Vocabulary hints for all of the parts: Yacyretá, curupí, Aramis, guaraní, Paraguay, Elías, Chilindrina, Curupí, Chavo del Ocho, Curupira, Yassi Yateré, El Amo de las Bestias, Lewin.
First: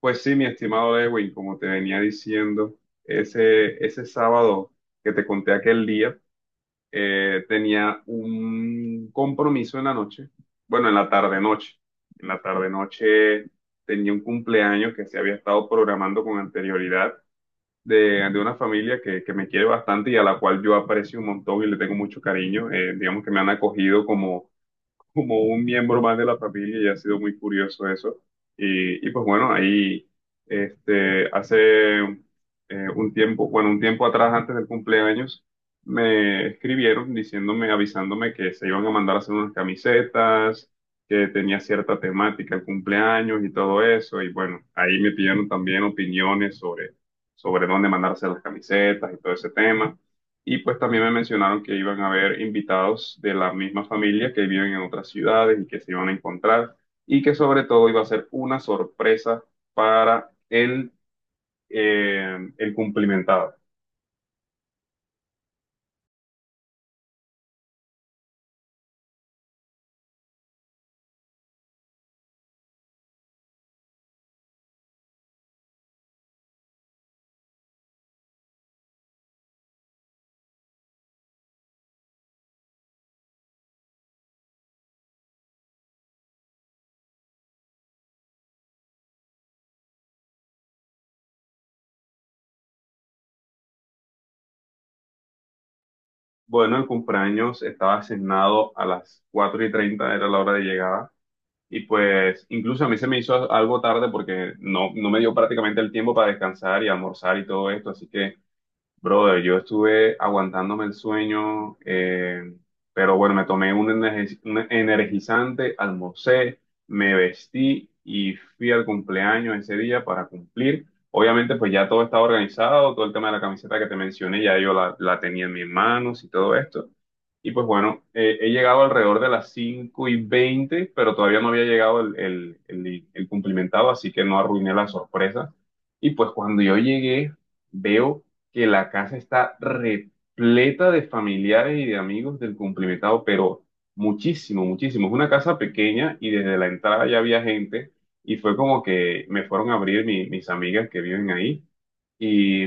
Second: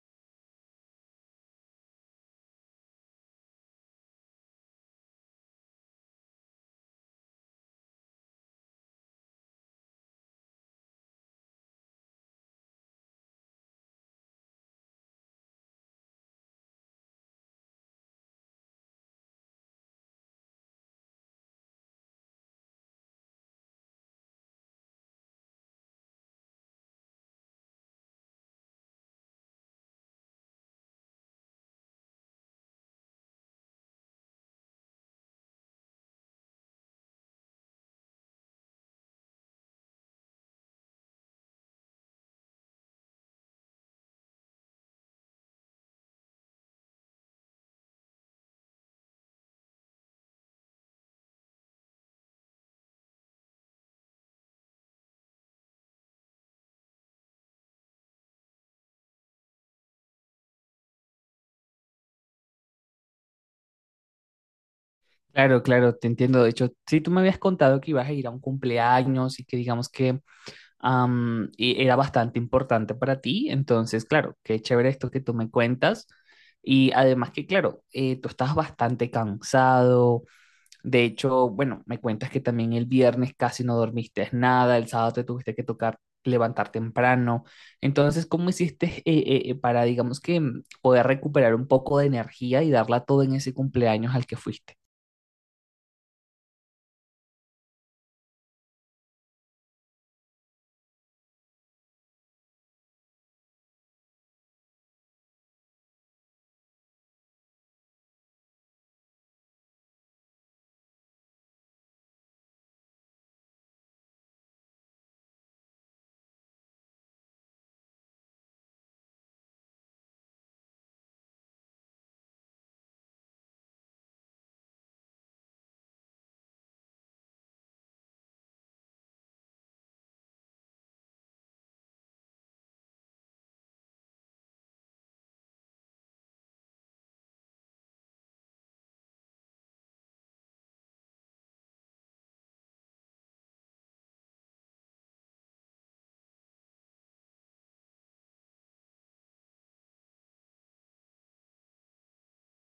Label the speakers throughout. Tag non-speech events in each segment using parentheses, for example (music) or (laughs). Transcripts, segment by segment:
Speaker 1: Pues sí, mi estimado Lewin, como te venía diciendo, ese sábado que te conté aquel día, tenía un compromiso en la noche, bueno, en la tarde-noche. En la tarde-noche tenía un cumpleaños que se había estado programando con anterioridad de una familia que me quiere bastante y a la cual yo aprecio un montón y le tengo mucho cariño. Digamos que me han acogido como un miembro más de la familia y ha sido muy curioso eso. Y pues bueno, ahí hace un tiempo, bueno, un tiempo atrás, antes del cumpleaños, me escribieron diciéndome, avisándome que se iban a mandar a hacer unas camisetas, que tenía cierta temática el cumpleaños y todo eso. Y bueno, ahí me pidieron también opiniones sobre dónde mandarse las camisetas y todo ese tema. Y pues también me mencionaron que iban a haber invitados de la misma familia que viven en otras ciudades y que se iban a encontrar y que sobre todo iba a ser una sorpresa para el cumplimentado.
Speaker 2: Claro, claro, te entiendo. De hecho, sí, tú me habías contado que ibas a ir a un cumpleaños y que digamos que y era bastante importante para ti. Entonces, claro, qué chévere esto que tú me cuentas. Y además que, claro, tú estás bastante cansado. De hecho, bueno, me cuentas que también el viernes casi no dormiste nada, el sábado te tuviste que tocar levantar temprano. Entonces, ¿cómo hiciste para, digamos que, poder recuperar un poco de energía y darla todo en ese cumpleaños al que fuiste?
Speaker 1: Bueno, el cumpleaños estaba asignado a las 4:30 era la hora de llegada. Y pues incluso a mí se me hizo algo tarde porque no me dio prácticamente el tiempo para descansar y almorzar y todo esto. Así que, brother, yo estuve aguantándome el sueño, pero bueno, me tomé un, un energizante, almorcé, me vestí y fui al cumpleaños ese día para cumplir. Obviamente, pues ya todo estaba organizado, todo el tema de la camiseta que te mencioné, ya yo la tenía en mis manos y todo esto. Y pues bueno, he llegado alrededor de las 5:20, pero todavía no había llegado el cumplimentado, así que no arruiné la sorpresa. Y pues cuando yo llegué, veo que la casa está repleta de familiares y de amigos del cumplimentado, pero muchísimo, muchísimo. Es una casa pequeña y desde la entrada ya había gente y fue como que me fueron a abrir mis amigas que viven ahí y,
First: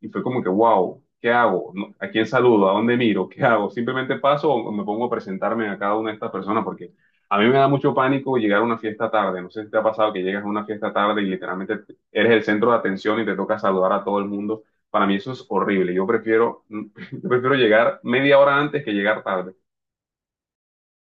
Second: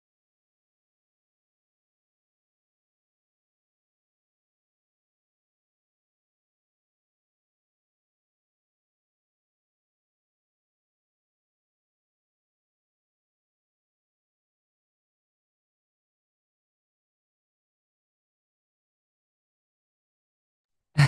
Speaker 1: y fue como que, wow, ¿qué hago? No, ¿a quién saludo? ¿A dónde miro? ¿Qué hago? ¿Simplemente paso o me pongo a presentarme a cada una de estas personas? Porque a mí me da mucho pánico llegar a una fiesta tarde. No sé si te ha pasado que llegas a una fiesta tarde y literalmente eres el centro de atención y te toca saludar a todo el mundo. Para mí eso es horrible. Yo prefiero, (laughs) yo prefiero llegar media hora antes que llegar tarde.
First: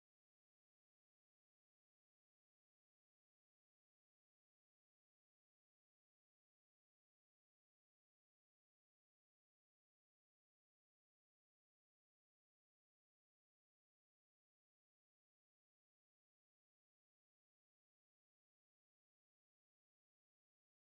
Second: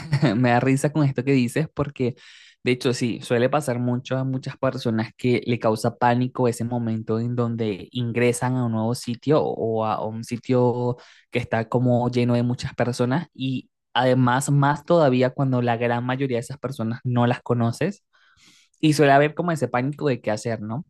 Speaker 2: (laughs) Me da risa con esto que dices porque, de hecho, sí, suele pasar mucho a muchas personas que le causa pánico ese momento en donde ingresan a un nuevo sitio o a un sitio que está como lleno de muchas personas y además más todavía cuando la gran mayoría de esas personas no las conoces y suele haber como ese pánico de qué hacer, ¿no?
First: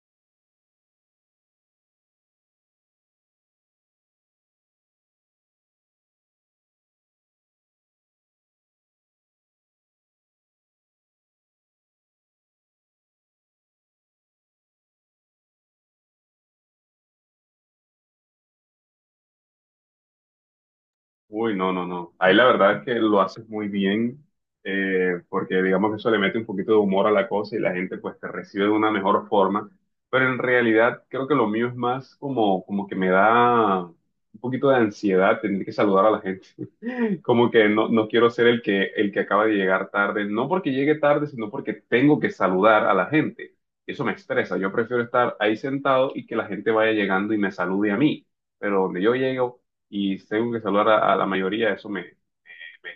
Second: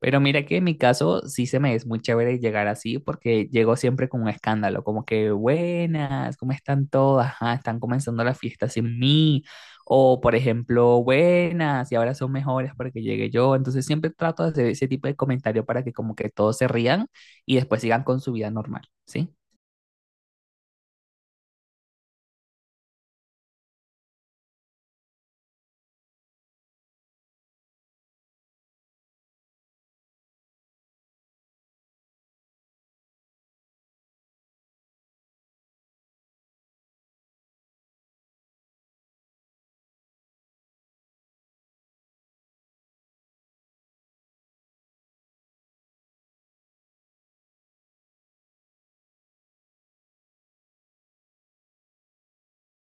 Speaker 2: Pero mira que en mi caso sí se me es muy chévere llegar así porque llego siempre con un escándalo, como que buenas, ¿cómo están todas? Ah, están comenzando la fiesta sin mí. O por ejemplo, buenas, y ahora son mejores porque llegué yo. Entonces siempre trato de hacer ese tipo de comentario para que como que todos se rían y después sigan con su vida normal, ¿sí?
Speaker 1: Uy, no, no, no. Ahí la verdad es que lo haces muy bien, porque digamos que eso le mete un poquito de humor a la cosa y la gente pues te recibe de una mejor forma. Pero en realidad creo que lo mío es más como, como que me da un poquito de ansiedad tener que saludar a la gente. Como que no, no quiero ser el que acaba de llegar tarde, no porque llegue tarde, sino porque tengo que saludar a la gente. Eso me estresa. Yo prefiero estar ahí sentado y que la gente vaya llegando y me salude a mí. Pero donde yo llego y tengo que saludar a la mayoría, eso me,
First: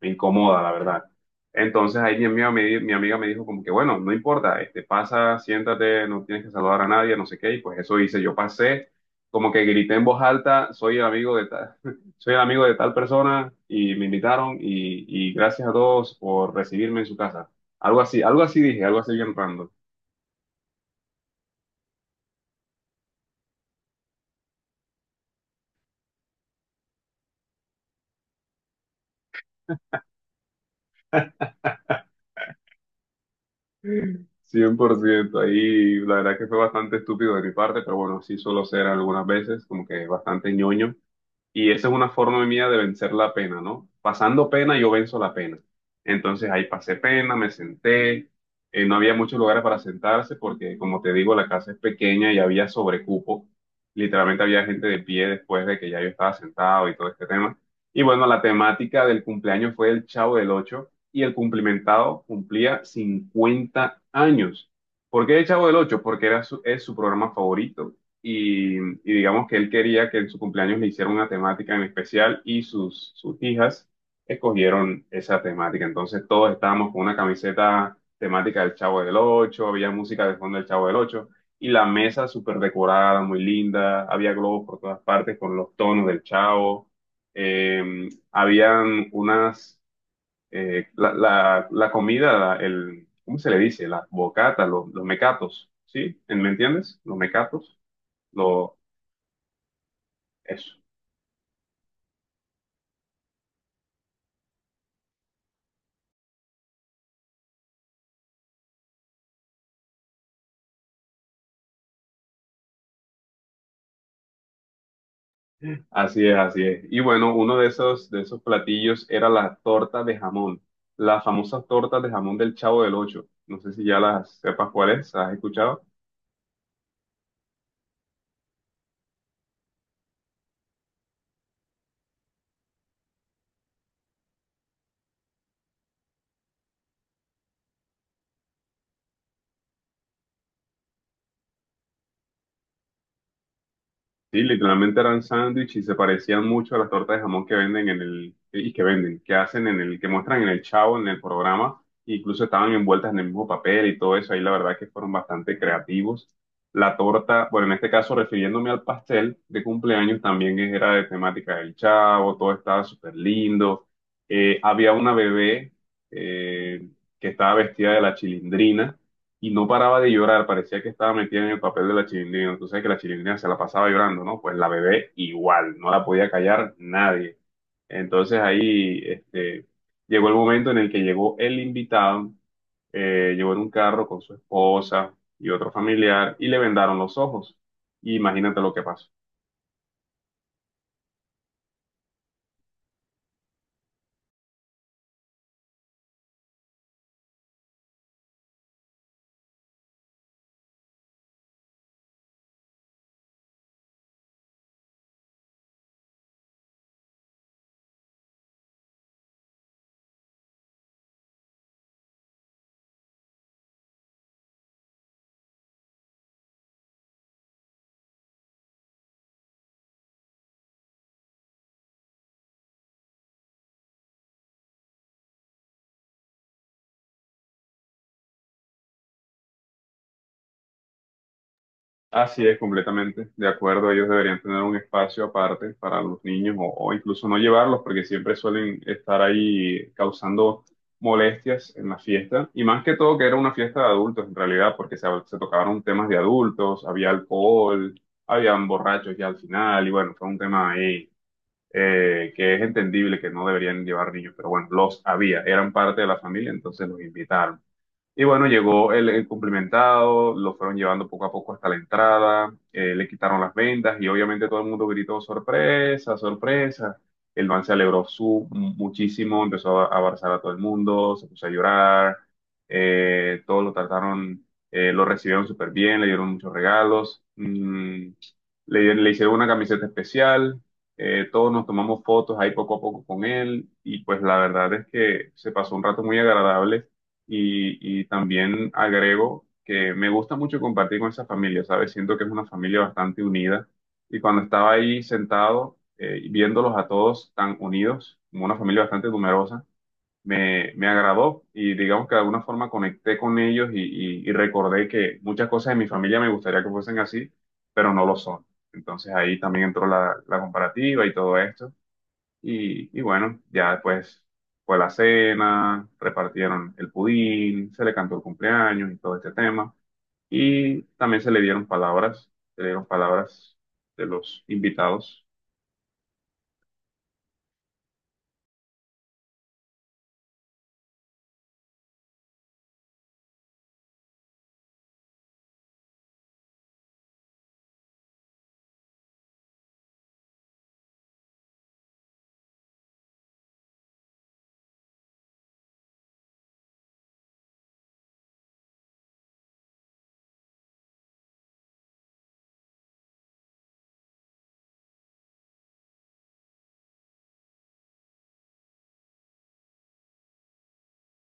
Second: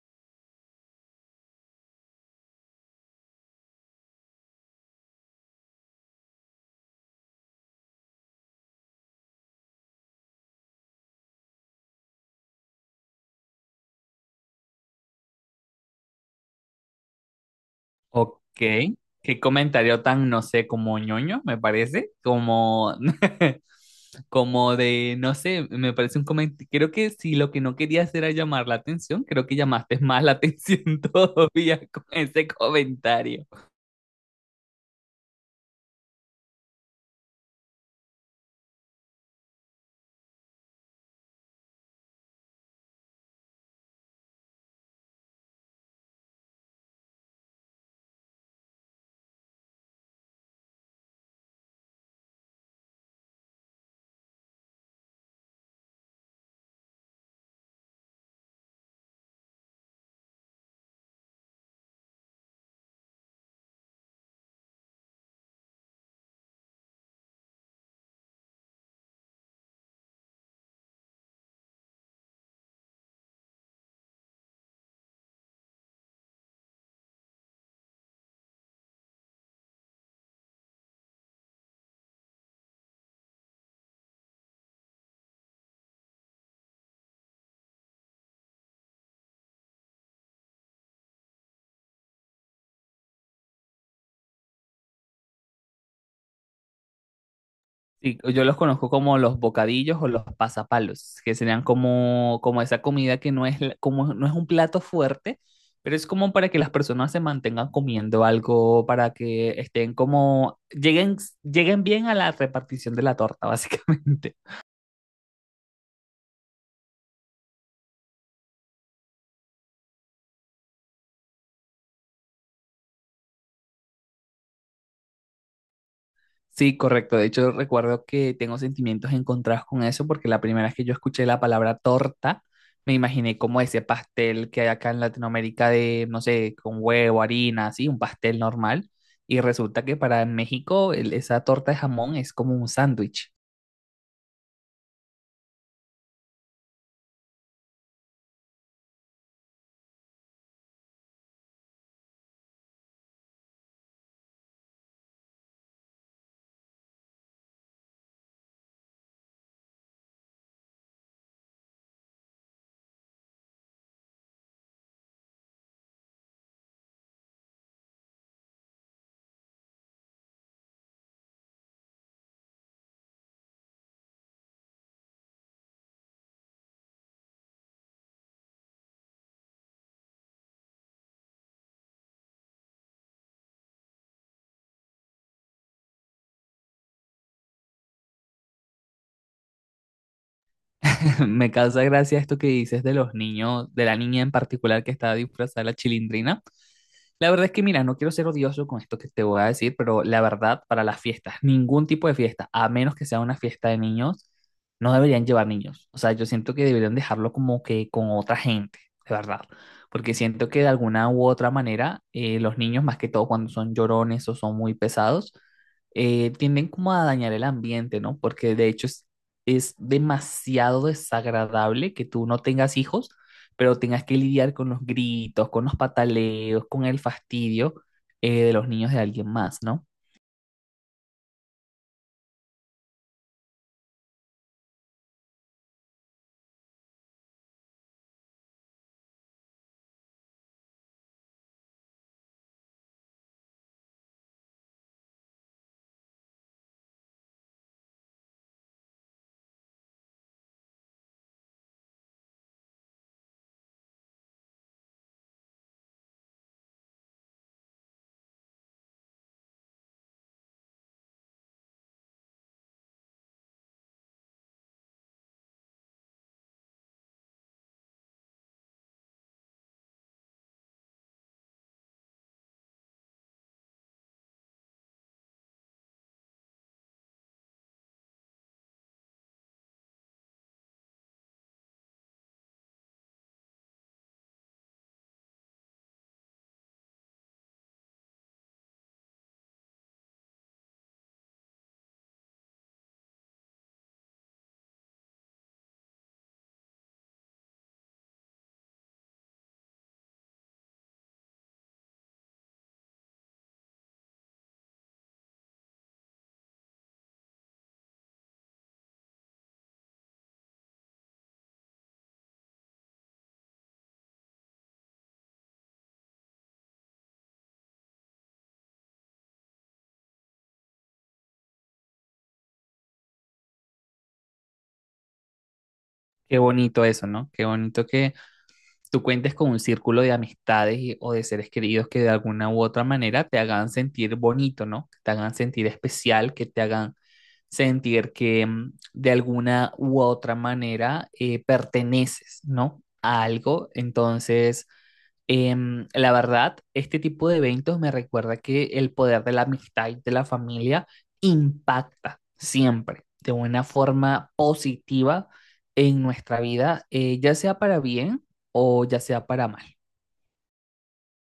Speaker 1: me incomoda, la verdad. Entonces ahí mi amiga me dijo como que, bueno, no importa, este, pasa, siéntate, no tienes que saludar a nadie, no sé qué, y pues eso hice, yo pasé, como que grité en voz alta, soy el amigo de tal, (laughs) soy el amigo de tal persona, y me invitaron, y gracias a todos por recibirme en su casa.
Speaker 2: Ok,
Speaker 1: Algo así dije, algo así bien
Speaker 2: qué
Speaker 1: random.
Speaker 2: comentario tan, no sé, como ñoño, me parece, como, (laughs) como de, no sé, me parece un comentario, creo que si lo que no querías era llamar la atención, creo que llamaste (laughs) más la atención (laughs) todavía con ese comentario.
Speaker 1: 100%, ahí la verdad que fue bastante estúpido de mi parte, pero bueno, sí suelo ser algunas veces como que bastante ñoño. Y esa es una forma mía de vencer la pena, ¿no? Pasando pena, yo venzo la pena. Entonces ahí pasé pena, me senté, no había muchos lugares para sentarse porque, como te digo, la casa es pequeña y había sobrecupo. Literalmente había gente de pie después de que ya yo estaba sentado y todo este tema. Y bueno, la temática del cumpleaños fue el Chavo del Ocho y el cumplimentado cumplía 50 años. ¿Por qué el Chavo del Ocho? Porque es su programa favorito y digamos que él quería que en su cumpleaños le hiciera una temática en especial y sus hijas escogieron esa temática. Entonces todos estábamos con una camiseta temática del Chavo del Ocho, había música de fondo del Chavo del Ocho y la mesa súper decorada, muy linda, había globos por todas partes con los tonos del Chavo, eh, habían unas, la comida, ¿cómo se le dice? Las bocatas, los mecatos, ¿sí? Me entiendes? Los mecatos.
Speaker 2: Sí, yo los
Speaker 1: Los,
Speaker 2: conozco como los bocadillos o los
Speaker 1: eso.
Speaker 2: pasapalos, que serían como, como esa comida que no es, la- como, no es un plato fuerte, pero es como para que las personas se mantengan comiendo algo, para que estén como, lleguen, lleguen bien a la repartición de la torta, (laughs) básicamente.
Speaker 1: Así es, así es. Y bueno, uno de esos platillos era la torta de jamón, las famosas tortas de jamón del Chavo del Ocho. No sé si ya las sepas cuáles, ¿has escuchado?
Speaker 2: Sí, correcto. De hecho, recuerdo que tengo sentimientos encontrados con eso porque la primera vez que yo escuché la palabra torta, me imaginé como ese pastel que hay acá en Latinoamérica de, no sé, con huevo, harina, así, un pastel normal. Y resulta que para México el- esa torta de jamón es como un sándwich.
Speaker 1: Sí, literalmente eran sándwich y se parecían mucho a las tortas de jamón que venden en el, que hacen en el, que muestran en el Chavo, en el programa, e incluso estaban envueltas en el mismo papel y todo eso, ahí la verdad que fueron bastante creativos. La torta, bueno, en este caso refiriéndome al pastel de cumpleaños, también era de temática del Chavo, todo estaba súper lindo. Había una bebé eh, que estaba vestida de la Chilindrina y no paraba de llorar, parecía que estaba metida en el papel de la Chilindrina. Tú sabes que la Chilindrina se la pasaba llorando, ¿no? Pues la bebé igual, no la podía callar nadie. Entonces ahí llegó el momento en el que llegó el invitado, llegó en un carro con su esposa y otro familiar y le vendaron los ojos. Imagínate lo que pasó.
Speaker 2: (laughs) Me causa gracia esto que dices de los niños, de la niña en particular que estaba disfrazada de la chilindrina. La verdad es que, mira, no quiero ser odioso con esto que te voy a decir, pero la verdad, para las fiestas, ningún tipo de fiesta, a menos que sea una fiesta de niños, no deberían llevar niños. O sea, yo siento que deberían dejarlo como que con otra gente, de verdad. Porque siento que de alguna u otra manera, los niños, más que todo cuando son llorones o son muy pesados, tienden como a dañar el ambiente, ¿no? Porque de hecho es demasiado desagradable que tú no tengas hijos, pero tengas que lidiar con los gritos, con los pataleos, con el fastidio de los niños de alguien más, ¿no?
Speaker 1: Así es, completamente de acuerdo. Ellos deberían tener un espacio aparte para los niños o incluso no llevarlos porque siempre suelen estar ahí causando molestias en la fiesta. Y más que todo que era una fiesta de adultos en realidad porque se tocaron temas de adultos, había alcohol, habían borrachos ya al final y bueno, fue un tema ahí que es entendible que no deberían llevar niños, pero bueno, los había, eran parte de la familia, entonces los invitaron. Y bueno, llegó el cumplimentado, lo fueron llevando poco a poco hasta la entrada, le quitaron las vendas y obviamente todo el mundo gritó sorpresa, sorpresa. El man se alegró su, muchísimo, empezó a abrazar a todo el mundo, se puso a llorar, todos lo trataron, lo recibieron súper bien, le dieron muchos regalos, mm, le hicieron una camiseta especial, todos nos tomamos fotos ahí poco a poco con él y pues la verdad es que se pasó un rato muy agradable y también agrego que me gusta mucho compartir con esa familia, ¿sabes? Siento que es una familia bastante unida. Y cuando estaba ahí sentado, y viéndolos a todos tan unidos, como una familia bastante numerosa, me agradó y digamos que de alguna forma conecté con ellos y recordé que muchas cosas de mi familia me gustaría que fuesen así, pero no lo son. Entonces ahí también entró la comparativa y todo esto. Y bueno, ya después fue la cena, repartieron el pudín, se le cantó el cumpleaños y todo este tema. Y también se le dieron palabras, se le dieron palabras de los invitados.
Speaker 2: Qué bonito eso, ¿no? Qué bonito que tú cuentes con un círculo de amistades y- o de seres queridos que de alguna u otra manera te hagan sentir bonito, ¿no? Que te hagan sentir especial, que te hagan sentir que de alguna u otra manera perteneces, ¿no? A algo. Entonces, la verdad, este tipo de eventos me recuerda que el poder de la amistad y de la familia impacta siempre de una forma positiva en nuestra vida, ya sea para bien o ya sea para mal.